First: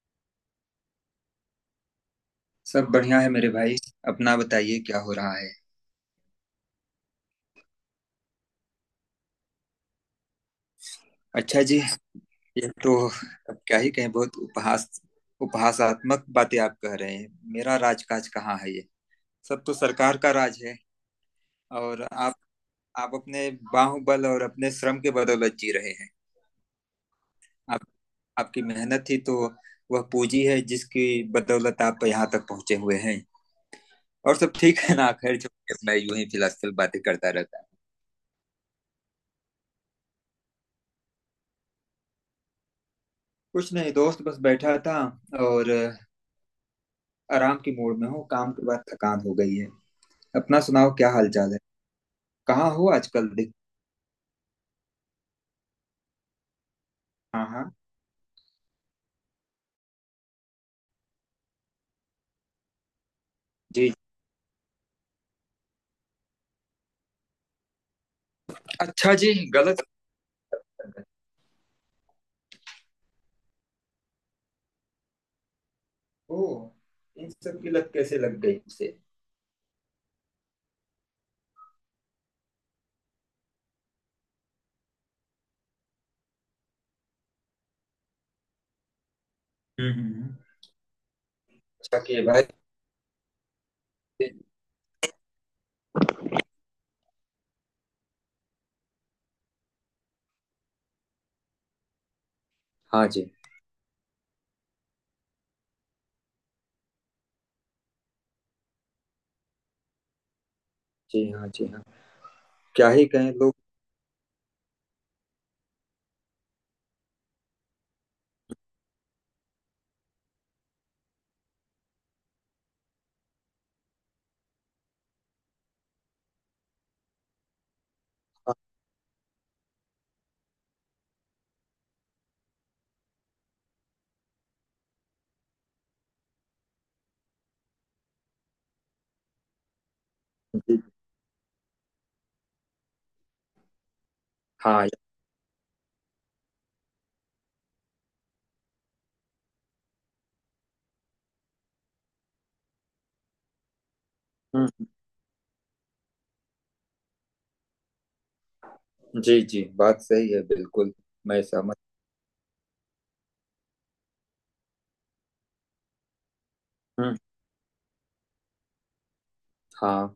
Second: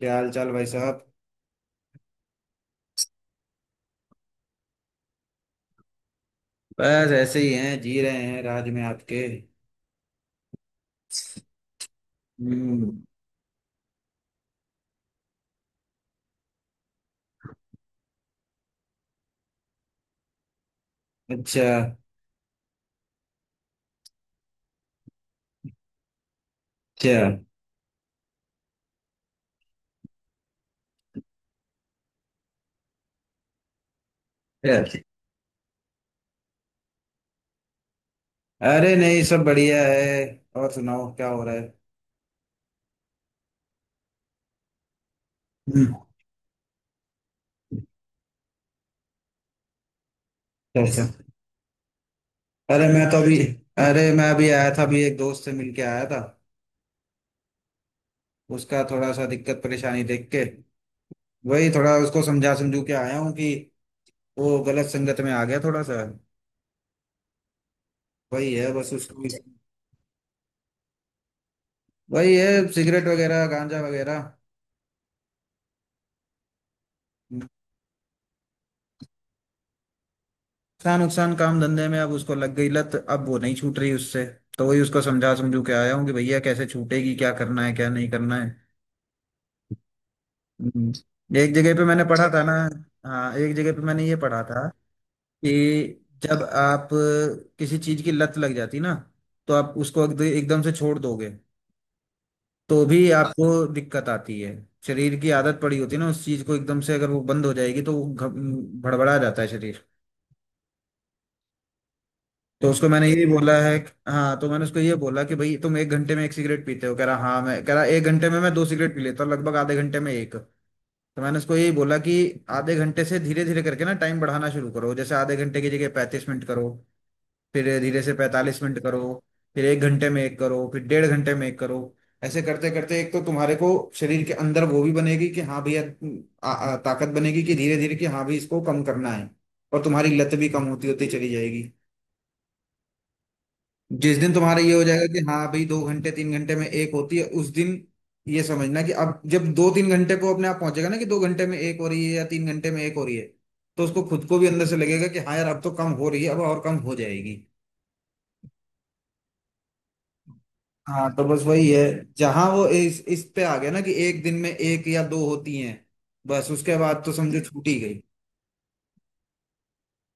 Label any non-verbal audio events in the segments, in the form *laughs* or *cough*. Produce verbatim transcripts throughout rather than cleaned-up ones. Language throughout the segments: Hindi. क्या हाल चाल, भाई साहब। सब बढ़िया है मेरे भाई। अपना बताइए क्या हो रहा है। बस ऐसे ही हैं, जी रहे हैं राज में आपके। अच्छा जी। ये तो, हम्म। अब क्या ही कहें, बहुत उपहास उपहासात्मक बातें आप कह रहे हैं। मेरा राजकाज कहाँ है? ये सब तो सरकार का राज है। अच्छा और आप आप अपने बाहुबल और अपने श्रम के बदौलत जी रहे हैं। अच्छा आप आपकी मेहनत ही तो वह पूंजी है जिसकी बदौलत आप यहाँ तक पहुंचे हुए हैं। और सब ठीक है अच्छा। ना? खैर छोड़िए, मैं यूं ही फिलहाल बातें करता रहता हूँ। अरे नहीं, सब बढ़िया है। और सुनाओ, क्या हो रहा है? कुछ नहीं दोस्त, बस बैठा था और हम्म, आराम की मूड में हूँ। काम के बाद थकान हो गई है। अपना सुनाओ, क्या कैसे? हाल चाल है? कहाँ अरे हो मैं तो आजकल अभी देख। अरे मैं अभी आया था, अभी एक दोस्त से मिलके आया था। हाँ हाँ। उसका थोड़ा सा दिक्कत परेशानी देख के, वही थोड़ा उसको समझा समझू के आया हूँ कि जी। वो गलत संगत में आ गया थोड़ा सा। वही है बस अच्छा उसको, जी, गलत। वही है। सिगरेट वगैरह, गांजा वगैरह। ओ। इन सब की लत कैसे लग गई उसे? नुकसान नुकसान काम धंधे में। अब उसको लग गई लत, अब वो नहीं छूट रही उससे। तो वही उसको समझा समझू के आया हूँ कि भैया कैसे छूटेगी, क्या करना है क्या नहीं करना है। हम्म, हम्म, हम्म। हम्म। एक जगह पे अच्छा मैंने किए पढ़ा अच्छा था भाई। ना। हाँ, एक जगह पे मैंने ये पढ़ा था कि जब आप किसी चीज की लत लग जाती ना, तो आप उसको एक- एकदम से छोड़ दोगे तो हाँ भी जी। आपको दिक्कत आती है। शरीर की आदत पड़ी होती है ना, उस चीज को एकदम से अगर वो बंद हो जाएगी तो वो घ- भड़बड़ा जाता है शरीर। जी हाँ, जी हाँ। तो उसको क्या ही मैंने ये कहें बोला लोग। है। हाँ, तो मैंने उसको ये बोला कि भाई तुम एक घंटे में एक सिगरेट पीते हो, कह रहा हाँ। मैं कह रहा एक घंटे में मैं दो सिगरेट पी लेता हूँ, लगभग आधे घंटे में एक। तो मैंने उसको यही बोला कि आधे घंटे से धीरे धीरे करके ना टाइम बढ़ाना शुरू करो। जैसे आधे घंटे की जगह पैंतीस मिनट करो, फिर धीरे से हाँ पैंतालीस मिनट करो, फिर एक घंटे में एक करो, फिर डेढ़ घंटे में एक करो। ऐसे करते करते एक तो तुम्हारे को शरीर के अंदर वो भी बनेगी कि हाँ भैया, आ- आ- ताकत बनेगी कि धीरे धीरे कि हाँ भाई इसको कम करना है। और तुम्हारी लत भी कम जी होती होती चली जाएगी। जिस दिन तुम्हारा ये हो हाँ। जाएगा कि हाँ भाई दो घंटे तीन घंटे में एक होती है, उस दिन ये समझना कि अब जब दो तीन घंटे को अपने आप पहुंचेगा ना कि दो घंटे में एक हो रही है या तीन घंटे में एक हो रही है, तो उसको खुद को भी अंदर से हम्म। लगेगा कि हाँ यार अब तो कम हो रही है, अब और कम हो जाएगी। जी जी, बात सही है बिल्कुल। हाँ, तो बस मैं वही सहमत है। जहां वो इस इस पे आ गया ना कि एक दिन में एक या दो होती हैं, बस उसके बाद तो हूँ। समझो छूट ही गई। हाँ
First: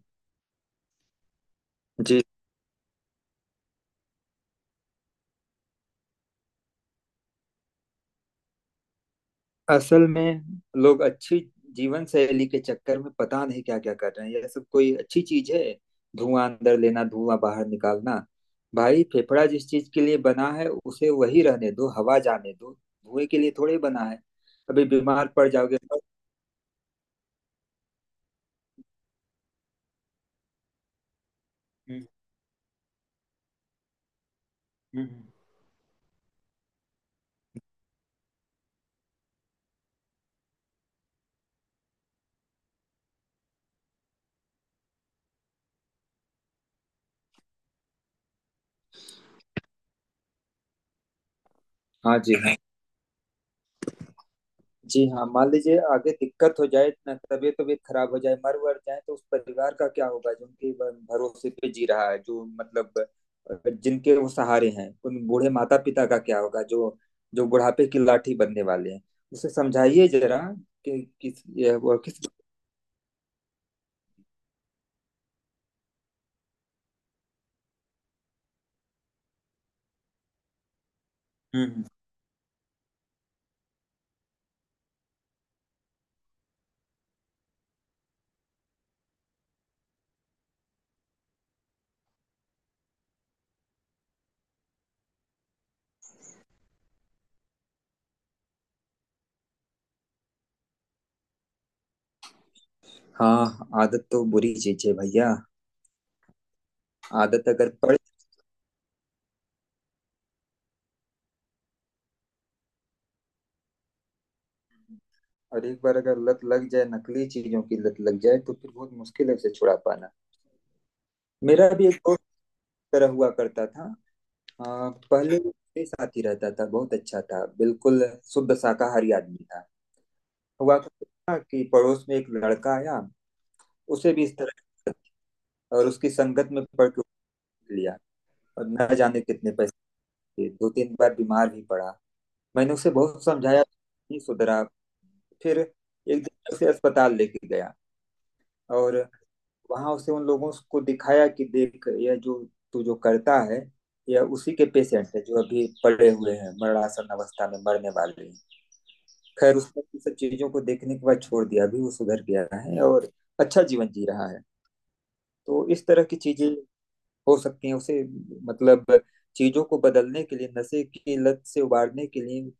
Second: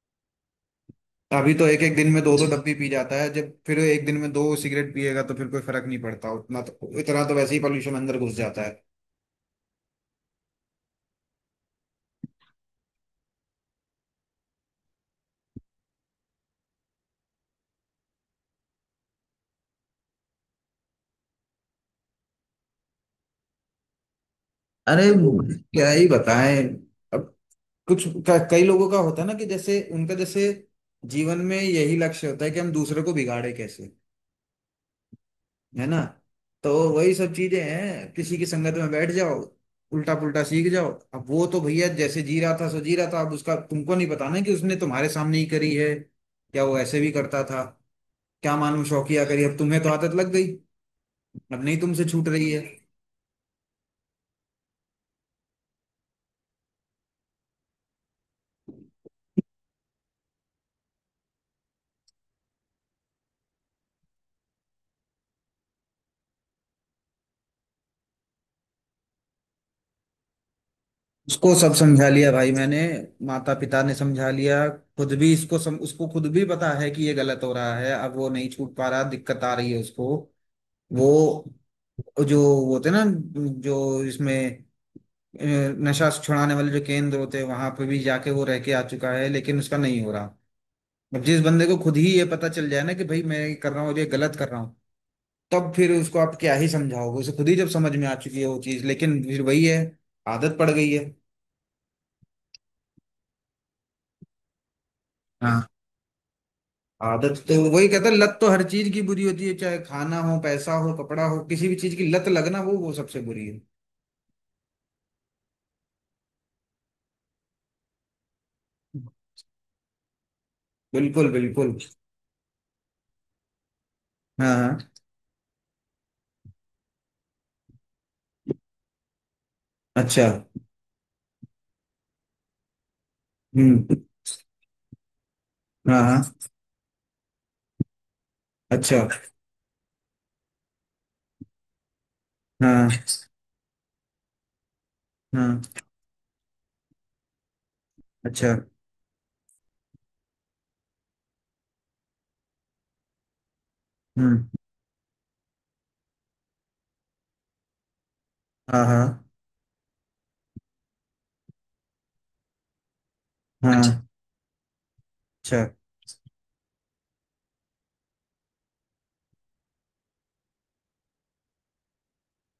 अभी तो एक एक दिन में जी। दो दो डब्बी पी जाता है। जब फिर एक दिन में दो सिगरेट पिएगा तो फिर कोई फर्क नहीं पड़ता उतना, तो इतना तो वैसे ही पॉल्यूशन अंदर घुस जाता है। असल में लोग अच्छी जीवन शैली के चक्कर में पता नहीं क्या क्या कर रहे हैं। यह सब कोई अच्छी चीज है? धुआं अंदर लेना, धुआं बाहर निकालना। भाई फेफड़ा जिस चीज के लिए बना है उसे वही रहने दो। हवा जाने दो, धुएं के लिए थोड़े बना है। अभी अरे, बीमार पड़ जाओगे। क्या ही बताएं। अब कुछ क- कई लोगों का होता है ना कि जैसे उनका, जैसे जीवन में यही हम्म, लक्ष्य होता है कि हम दूसरे को बिगाड़े कैसे, हम्म। है ना। तो वही सब चीजें हैं, किसी की संगत में बैठ जाओ, उल्टा पुल्टा सीख जाओ। अब वो तो भैया जैसे जी रहा था सो जी रहा था, अब उसका तुमको नहीं पता ना कि उसने तुम्हारे सामने ही करी है या वो ऐसे भी करता था। क्या मालूम शौकिया करी, अब तुम्हें तो आदत लग गई, अब नहीं तुमसे हाँ छूट जी रही हाँ। है। जी हाँ, मान लीजिए आगे दिक्कत हो जाए ना, तबीयत तबीयत खराब हो जाए, मर वर जाए, तो उस परिवार का क्या होगा जो उनके भ- भरोसे पे जी रहा है, जो मतलब, अ, जिनके वो सहारे हैं, उन बूढ़े माता पिता का क्या होगा जो जो बुढ़ापे की लाठी बनने वाले हैं। उसे समझाइए जरा। कि किस, उसको सब यह वो समझा किस। लिया भाई मैंने, माता पिता ने समझा लिया। खुद भी इसको सम, उसको खुद भी पता है कि ये गलत हो रहा है, अब वो नहीं छूट पा रहा, दिक्कत आ रही है उसको। वो, हम्म। जो वो होते ना, जो इसमें अ, नशा छुड़ाने वाले जो केंद्र होते हैं, वहां पे भी जाके वो रह के आ चुका है, लेकिन उसका नहीं हो रहा। अब जिस बंदे को खुद ही ये पता चल जाए ना कि भाई मैं ये कर रहा हूँ और ये गलत कर रहा हूँ, तब फिर उसको आप क्या ही समझाओगे? उसे खुद ही जब समझ में आ चुकी है वो चीज, लेकिन फिर वही है, आदत पड़ गई हाँ। आदत तो बुरी चीज है भैया। है। आदत, आदत तो अगर वही पड़, कहता है लत तो हर चीज की बुरी होती है, चाहे खाना हो, पैसा हो, कपड़ा हो, किसी भी चीज की लत लगना वो वो सबसे बुरी है। और एक बार अगर लत लग जाए, नकली चीजों की लत लग जाए, तो फिर बहुत मुश्किल है उसे छुड़ा पाना। बिल्कुल मेरा बिल्कुल। भी एक दोस्त इस तरह हुआ करता था। हाँ हाँ। आ, पहले मेरे साथ ही रहता था, बहुत अच्छा था, बिल्कुल शुद्ध शाकाहारी आदमी था। अच्छा। हुआ क्या था कि पड़ोस में एक लड़का आया। हम्म। उसे भी इस तरह की आदत थी, और हाँ उसकी हाँ। संगत में पड़ के उठ लिया। और न अच्छा। जाने कितने पैसे दिए, दो तीन बार बीमार भी पड़ा। मैंने हाँ उसे बहुत समझाया, नहीं सुधरा। फिर हाँ। एक दिन उसे अस्पताल लेके गया अच्छा। और वहां उसे उन लोगों को दिखाया कि देख, यह जो तू जो करता है, यह हम्म। उसी के पेशेंट है जो अभी पड़े हुए हैं, मरणासन अवस्था में मरने वाले हैं। हाँ हाँ खैर, उसने इन सब चीजों को देखने के बाद छोड़ दिया। अभी वो सुधर गया है और अच्छा हाँ। जीवन अच्छा जी रहा है। अच्छा। तो इस तरह की चीजें हो सकती हैं उसे। मतलब, चीजों को बदलने के लिए, नशे की लत से उबारने के लिए,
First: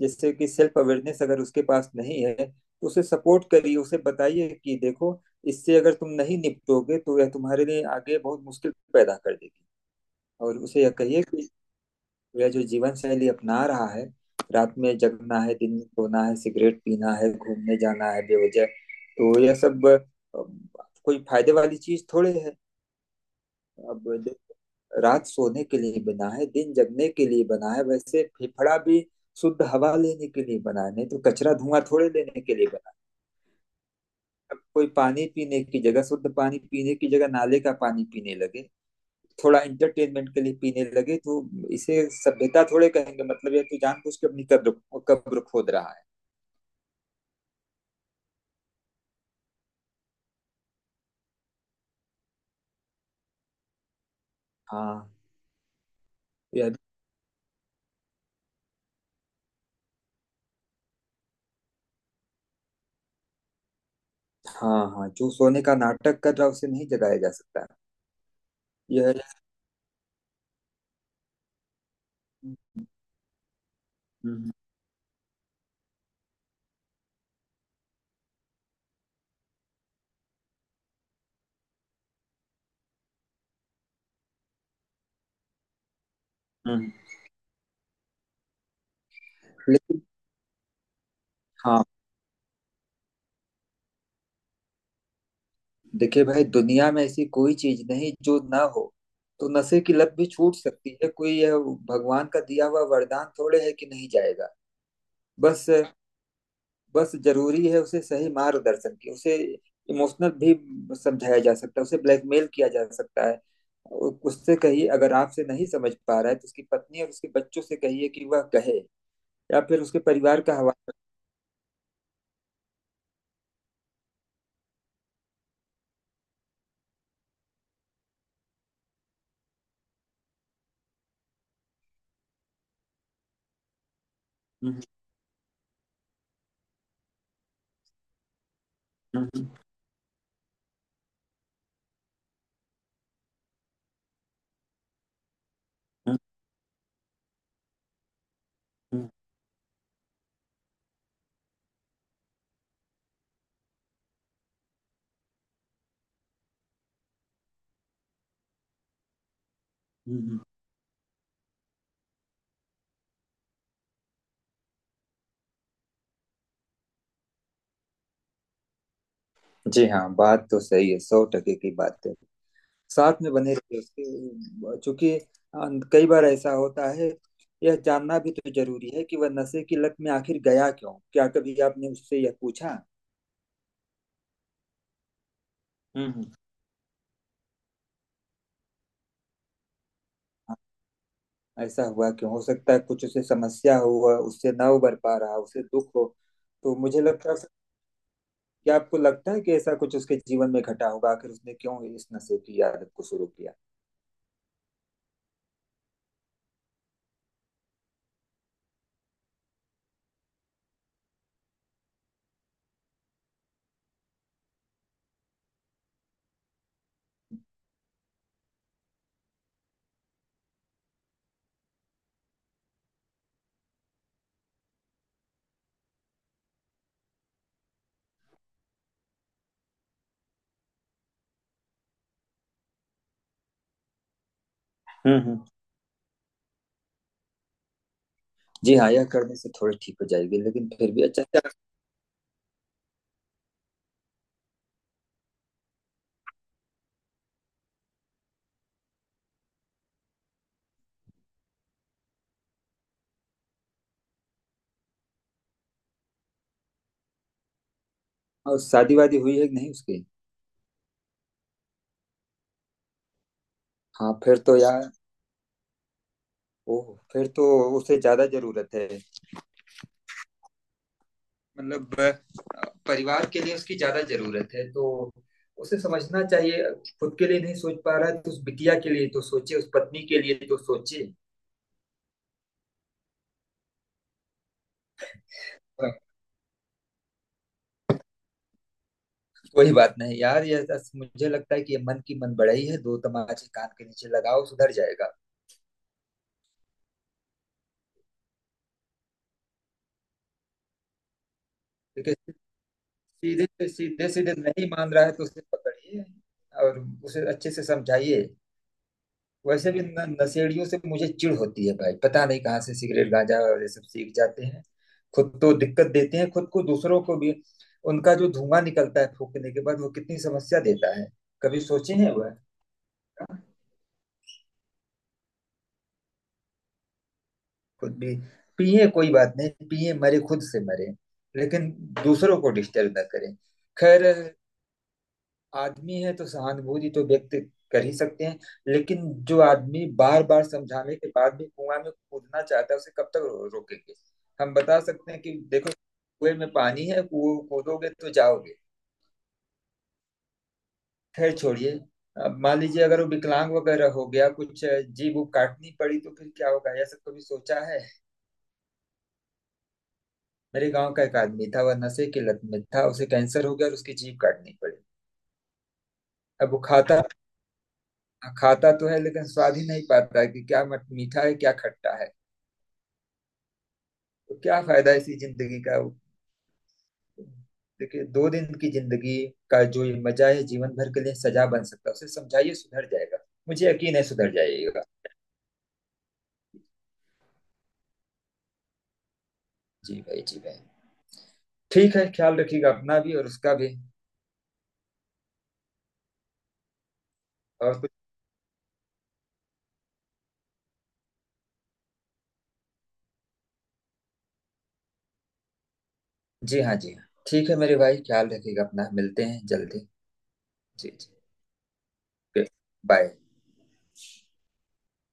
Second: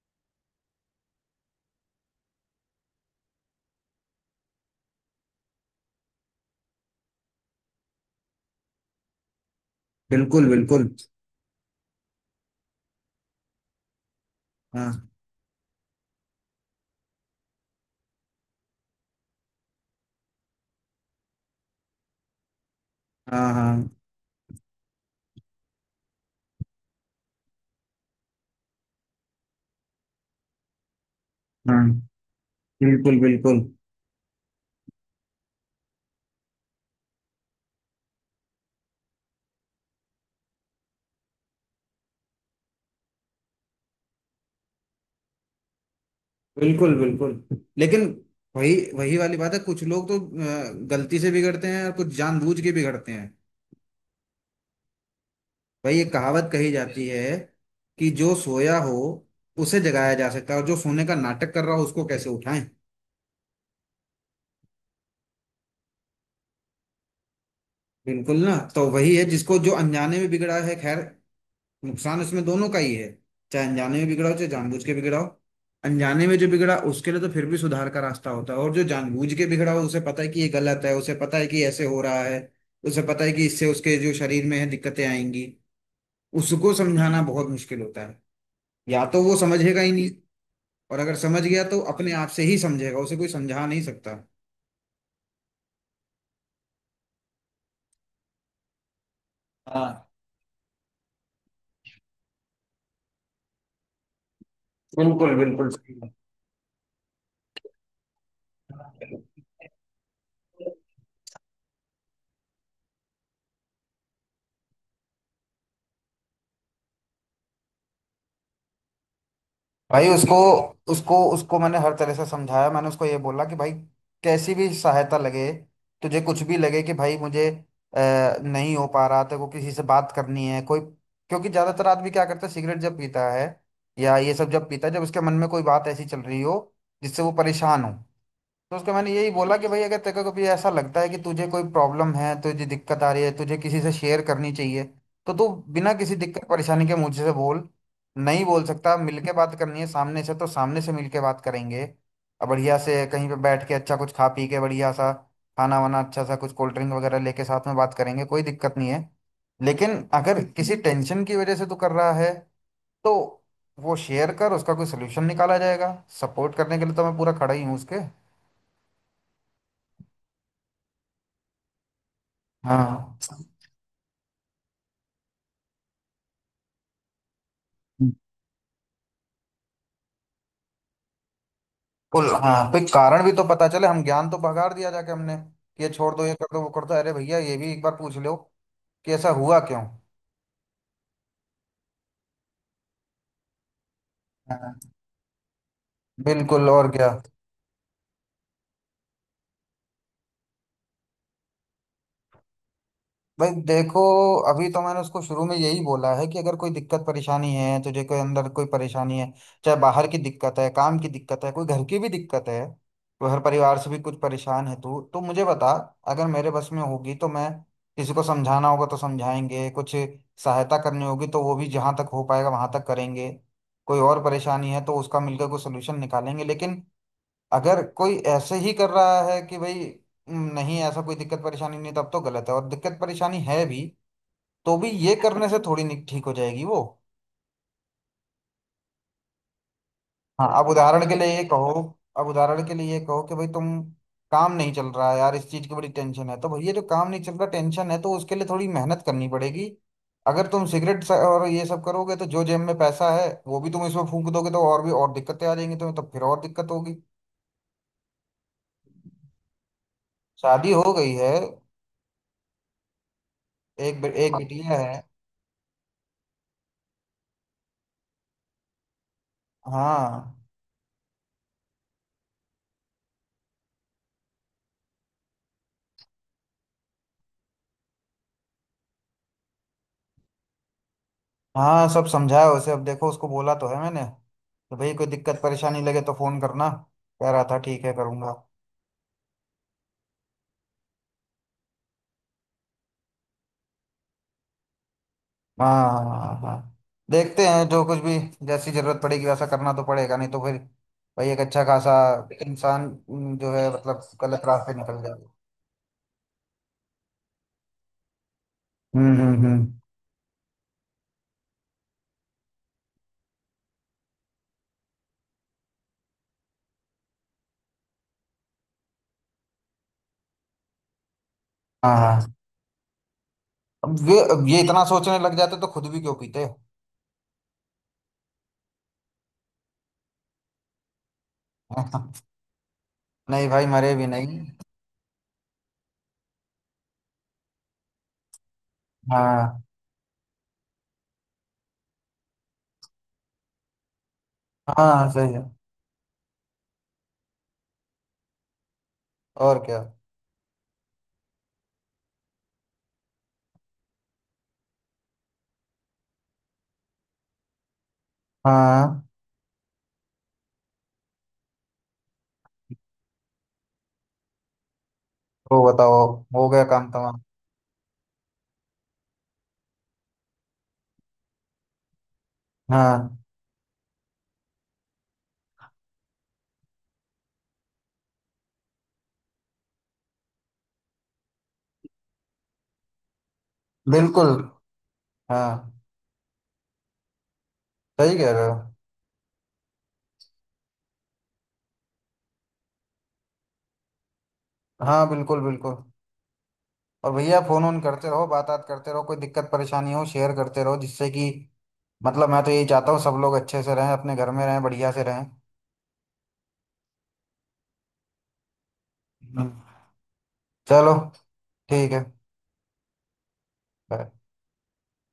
जैसे कि सेल्फ अवेयरनेस अगर उसके पास नहीं है तो उसे सपोर्ट करिए। उसे बताइए कि देखो, इससे अगर तुम नहीं निपटोगे तो यह तुम्हारे लिए आगे बहुत मुश्किल पैदा कर देगी। बिल्कुल और उसे बिल्कुल। यह कहिए कि तो यह जो जीवन शैली अपना रहा है, रात में हाँ जगना है, दिन में सोना है, सिगरेट पीना है, घूमने जाना है बेवजह, तो यह सब अ, कोई फायदे वाली चीज थोड़े है। हाँ हाँ अब दे- रात सोने के लिए बना है, दिन जगने के लिए बना है। वैसे फेफड़ा भी शुद्ध हवा लेने के लिए बना है, नहीं तो कचरा धुआं हाँ। थोड़े लेने के लिए बना है। बिल्कुल बिल्कुल। अब कोई पानी पीने की जगह, शुद्ध पानी पीने की जगह नाले का पानी पीने लगे, थोड़ा एंटरटेनमेंट के लिए पीने लगे, तो इसे सभ्यता थोड़े कहेंगे? मतलब ये तो जानबूझ के अपनी कब्र कब्र खोद रहा है। बिल्कुल बिल्कुल। लेकिन वही वही वाली बात है, कुछ लोग तो अ, गलती से बिगड़ते हैं और कुछ जानबूझ के बिगड़ते हैं। हाँ। भाई ये कहावत कही यह। जाती है कि जो सोया हो उसे जगाया जा सकता है, और जो सोने का नाटक कर रहा हो उसको कैसे उठाएं। हाँ हाँ, जो सोने का नाटक कर रहा है उसे नहीं जगाया जा सकता। बिल्कुल, ना तो वही यह। है जिसको, जो अनजाने में बिगड़ा है, खैर। नुकसान इसमें दोनों का हम्म, ही है, चाहे अनजाने में बिगड़ा हो चाहे जानबूझ के बिगड़ा हो। अनजाने में जो बिगड़ा उसके लिए तो फिर भी सुधार का रास्ता होता है, और जो जानबूझ के बिगड़ा हो उसे पता है कि ये गलत है, उसे पता है कि ऐसे हो रहा है, उसे पता है कि इससे उसके जो शरीर में है दिक्कतें आएंगी। उसको हम्म। समझाना बहुत मुश्किल होता है। या तो वो समझेगा ही लेकिन। नहीं, और अगर समझ गया तो हाँ। अपने आप से ही समझेगा, उसे कोई समझा नहीं सकता। देखिए भाई, दुनिया में ऐसी कोई चीज नहीं जो ना हो, तो नशे की हाँ। लत भी छूट सकती है। कोई यह भगवान का दिया हुआ वरदान थोड़े है कि नहीं जाएगा। बिल्कुल बस बिल्कुल सही बस जरूरी है उसे सही मार्गदर्शन की। उसे बात। इमोशनल भी समझाया जा सकता है, उसे ब्लैकमेल किया जा सकता है। उ- उससे कहिए, अगर आपसे नहीं समझ पा रहा है तो उसकी पत्नी और उसके बच्चों से कहिए कि वह कहे। या फिर उसके भाई उसको परिवार का हवा। उसको उसको मैंने हर तरह से समझाया। मैंने उसको ये बोला कि भाई, कैसी भी सहायता लगे, तुझे कुछ भी लगे कि भाई मुझे अ, नहीं हो पा रहा, तेरे को किसी से बात करनी है कोई। क्योंकि ज्यादातर आदमी क्या करता है, सिगरेट जब पीता है या ये सब जब हम्म, पीता है, जब उसके मन में कोई बात ऐसी चल रही हो जिससे वो परेशान हो। तो उसको मैंने हम्म, यही हम्म, बोला कि भाई, अगर तेरे को कभी ऐसा लगता है कि तुझे कोई प्रॉब्लम है, तुझे दिक्कत आ रही है, तुझे किसी से शेयर करनी चाहिए, तो तू बिना किसी दिक्कत परेशानी के मुझसे बोल। नहीं बोल सकता, हम्म, मिलके बात करनी है सामने से, तो सामने से मिलके बात करेंगे। और बढ़िया से कहीं पे बैठ के, अच्छा कुछ खा पी के, बढ़िया सा खाना वाना, अच्छा सा कुछ कोल्ड ड्रिंक वगैरह लेके साथ में बात करेंगे, कोई दिक्कत नहीं है। लेकिन हम्म। अगर किसी टेंशन की वजह से तू कर रहा है, तो वो शेयर कर, उसका कोई सोल्यूशन निकाला जाएगा। सपोर्ट करने के लिए तो मैं पूरा खड़ा ही हूँ उसके। जी हाँ, बात तो सही है, सौ टके की बात है। हाँ। साथ में बने रहिए उसके, चूंकि अ, कई बार ऐसा होता है। यह जानना भी तो जरूरी है कि वह नशे की लत में आखिर गया क्यों। क्या कभी आपने उससे बिल्कुल यह हाँ, पूछा? फिर कारण भी तो पता चले। हम ज्ञान तो भगाड़ दिया जाके हमने कि ये छोड़ हम्म। दो, ये कर दो, वो कर दो, अरे भैया ये भी एक बार पूछ लो कि ऐसा हुआ क्यों। ऐसा हुआ क्यों? हो सकता है कुछ उसे समस्या हो, वह उससे ना हाँ। उबर पा रहा, उसे दुख हो। बिल्कुल, तो और मुझे क्या। लगता है, क्या आपको लगता है कि ऐसा कुछ उसके जीवन में घटा होगा? आखिर उसने क्यों इस नशे की आदत को शुरू भाई किया? देखो, अभी तो मैंने उसको शुरू में यही बोला है कि अगर कोई दिक्कत परेशानी है, तुझे कोई अंदर कोई परेशानी है, चाहे बाहर की दिक्कत है, काम की दिक्कत है, कोई घर की भी दिक्कत है, घर परिवार से भी कुछ परेशान है तू, तो मुझे बता। अगर मेरे बस में होगी तो मैं, किसी को समझाना होगा तो समझाएंगे, कुछ सहायता करनी होगी तो वो भी जहाँ तक हो पाएगा वहां तक करेंगे, कोई और परेशानी है तो उसका मिलकर कोई सोल्यूशन निकालेंगे। लेकिन अगर कोई ऐसे ही कर रहा है कि भाई "हम्म, नहीं ऐसा कोई दिक्कत परेशानी नहीं", तब तो गलत है। और दिक्कत परेशानी है भी तो भी ये हम्म, हम्म। करने से थोड़ी नहीं ठीक हो जाएगी वो। जी हाँ, यह करने से थोड़ी ठीक हो जाएगी हाँ, अब लेकिन फिर भी उदाहरण के अच्छा। लिए ये कहो, अब उदाहरण के लिए ये कहो कि भाई तुम, काम नहीं चल रहा है यार, इस चीज की बड़ी टेंशन है, तो भैया जो काम नहीं चल रहा टेंशन है, तो उसके लिए थोड़ी मेहनत करनी पड़ेगी। अगर तुम सिगरेट स- और ये सब करोगे, तो जो जेब में पैसा है वो भी तुम इसमें फूंक दोगे, तो और भी, और दिक्कतें आ जाएंगी तुम्हें, तो फिर और दिक्कत होगी। और शादी वादी हुई है कि नहीं उसकी? शादी हो गई है, एक बे- हाँ एक फिर तो बिटिया यार। है। ओह फिर तो उसे ज्यादा जरूरत है। हाँ मतलब परिवार के लिए उसकी ज्यादा जरूरत है, तो उसे समझना चाहिए। खुद के लिए नहीं सोच पा रहा है तो उस बिटिया के लिए तो सोचे, उस पत्नी के लिए तो सोचे। हाँ सब समझाया उसे। अब देखो, उसको बोला तो है मैंने तो, भाई कोई दिक्कत परेशानी हाँ। लगे तो फोन करना। कह रहा था ठीक है करूंगा। कोई बात नहीं यार, ये बस मुझे लगता है कि ये मन की मन बड़ाई है। दो तमाचे कान के नीचे लगाओ, सुधर जाएगा। हाँ हाँ हाँ। देखते हैं, जो कुछ भी, जैसी जरूरत पड़ेगी वैसा करना तो पड़ेगा, नहीं तो फिर भाई एक अच्छा खासा क्योंकि इंसान हम्म, जो सीधे है, मतलब सीधे सीधे गलत नहीं रास्ते मान निकल रहा है तो जाएगा। उसे पकड़िए और उसे अच्छे से समझाइए। हम्म हम्म हम्म। वैसे भी न- नशेड़ियों से मुझे चिढ़ होती है भाई। पता नहीं कहाँ से सिगरेट, गांजा और ये सब सीख जाते हैं। खुद तो दिक्कत देते हैं, खुद को, दूसरों को भी। उनका जो धुआं निकलता है फूकने के बाद, वो कितनी समस्या देता है, कभी हाँ सोचे हैं हाँ। वह? अब ये, अब ये इतना सोचने लग जाते तो खुद भी क्यों पीते। खुद भी पिए, कोई बात नहीं, पिए मरे, खुद से मरे। लेकिन *laughs* दूसरों को डिस्टर्ब ना करें। नहीं भाई मरे खैर, भी नहीं। आदमी है तो सहानुभूति तो व्यक्त कर ही सकते हैं। लेकिन जो हाँ आदमी बार बार समझाने के बाद भी कुआं में कूदना चाहता है, उसे कब तक रो, रोकेंगे। हम बता हाँ सकते हैं सही कि है, देखो, कुएं में पानी है, कूद कूदोगे तो जाओगे। और क्या। खैर छोड़िए। अब मान लीजिए, अगर वो विकलांग वगैरह हो गया कुछ, अ, जीभ वो काटनी पड़ी, तो फिर क्या होगा? यह सब कभी सोचा है? हाँ मेरे गांव का एक आदमी था, वह नशे की लत में था, उसे कैंसर हो गया और उसकी जीभ काटनी पड़ी। तो बताओ, हो अब वो गया काम खाता तमाम। खाता तो है, लेकिन स्वाद ही नहीं पाता है कि क्या मट- मीठा है, क्या खट्टा है। हाँ तो क्या फायदा इसी जिंदगी का? देखिए, दो दिन की जिंदगी का जो ये मजा है, जीवन भर के लिए सजा बन सकता है। उसे समझाइए, सुधर जाएगा। मुझे यकीन है सुधर बिल्कुल। जाइएगा। हाँ सही कह रहे हो। जी भाई, जी भाई। ठीक है, ख्याल रखिएगा अपना भी और उसका भी। हाँ बिल्कुल बिल्कुल। और भैया फोन ऑन और कुछ। करते रहो, बात बात करते रहो, कोई दिक्कत परेशानी हो शेयर करते रहो, जिससे कि, मतलब मैं तो यही चाहता हूँ सब लोग अच्छे से रहें, अपने घर में रहें, बढ़िया से रहें। जी हाँ, जी हाँ, ठीक है मेरे भाई। ख्याल रखिएगा अपना, मिलते हैं हम्म। जल्दी। जी चलो, जी। ठीक है। बाय। Bye।